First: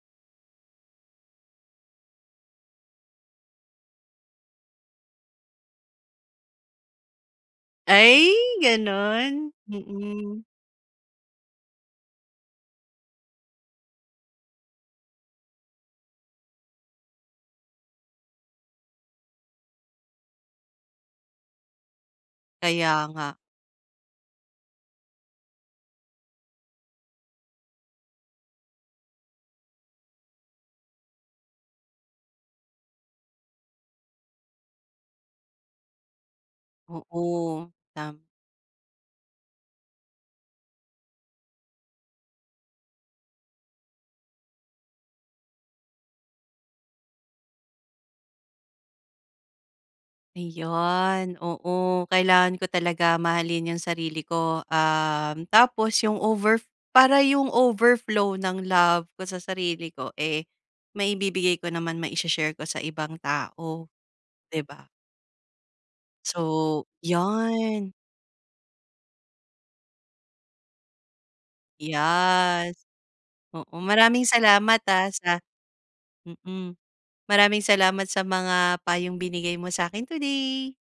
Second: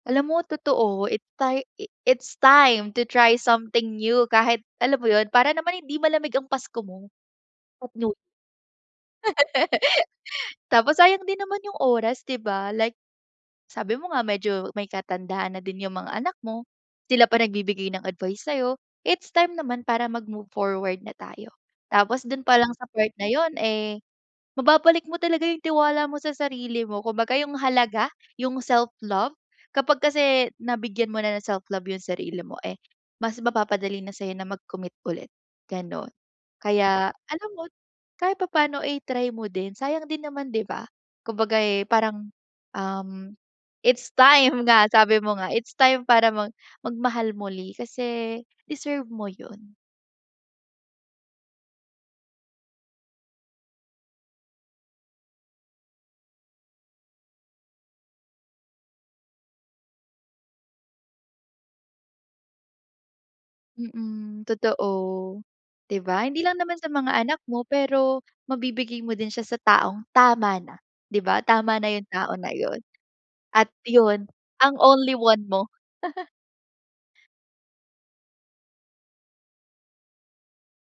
Alam mo totoo it tai it's time to try something new kahit alam mo yun para naman hindi malamig ang Pasko mo. [unintelligible] Ay, ganun, mm. Tapos sayang din naman yung oras 'di ba like sabi mo nga medyo may katandaan na din yung mga anak mo, sila pa nagbibigay ng advice sa'yo, it's time naman para mag-move forward na tayo. Tapos dun palang sa Kaya part na nga. yun, eh, mababalik mo talaga yung tiwala mo sa sarili mo kumbaga yung halaga, yung self-love, kapag kasi nabigyan mo na ng self love yung sarili mo, eh, mas mapapadali na sa'yo na mag-commit ulit, gano'n. Kaya alam mo Oo, tam kahit papaano i-try mo din, sayang din naman 'di ba? Kumbaga, eh, parang, um, it's time nga sabi mo nga, it's time para mag mag-mahal muli kasi deserve mo yun. Ayun, oo kailangan ko talaga mahalin yung sarili ko, um, tapos yung over para yung overflow ng love ko sa sarili ko, eh, maibibigay ko naman maise-share ko sa ibang tao. Mm, 'Di ba? totoo, 'Di ba hindi lang naman So sa mga anak mo, 'yan. pero mabibigay mo din siya sa taong tama na 'di ba? Tama na yung tao na Yes. yun, at Oo, maraming yun ang salamat, ah, only sa one mo. mm. Maraming salamat sa mga payong binigay mo sa'kin today.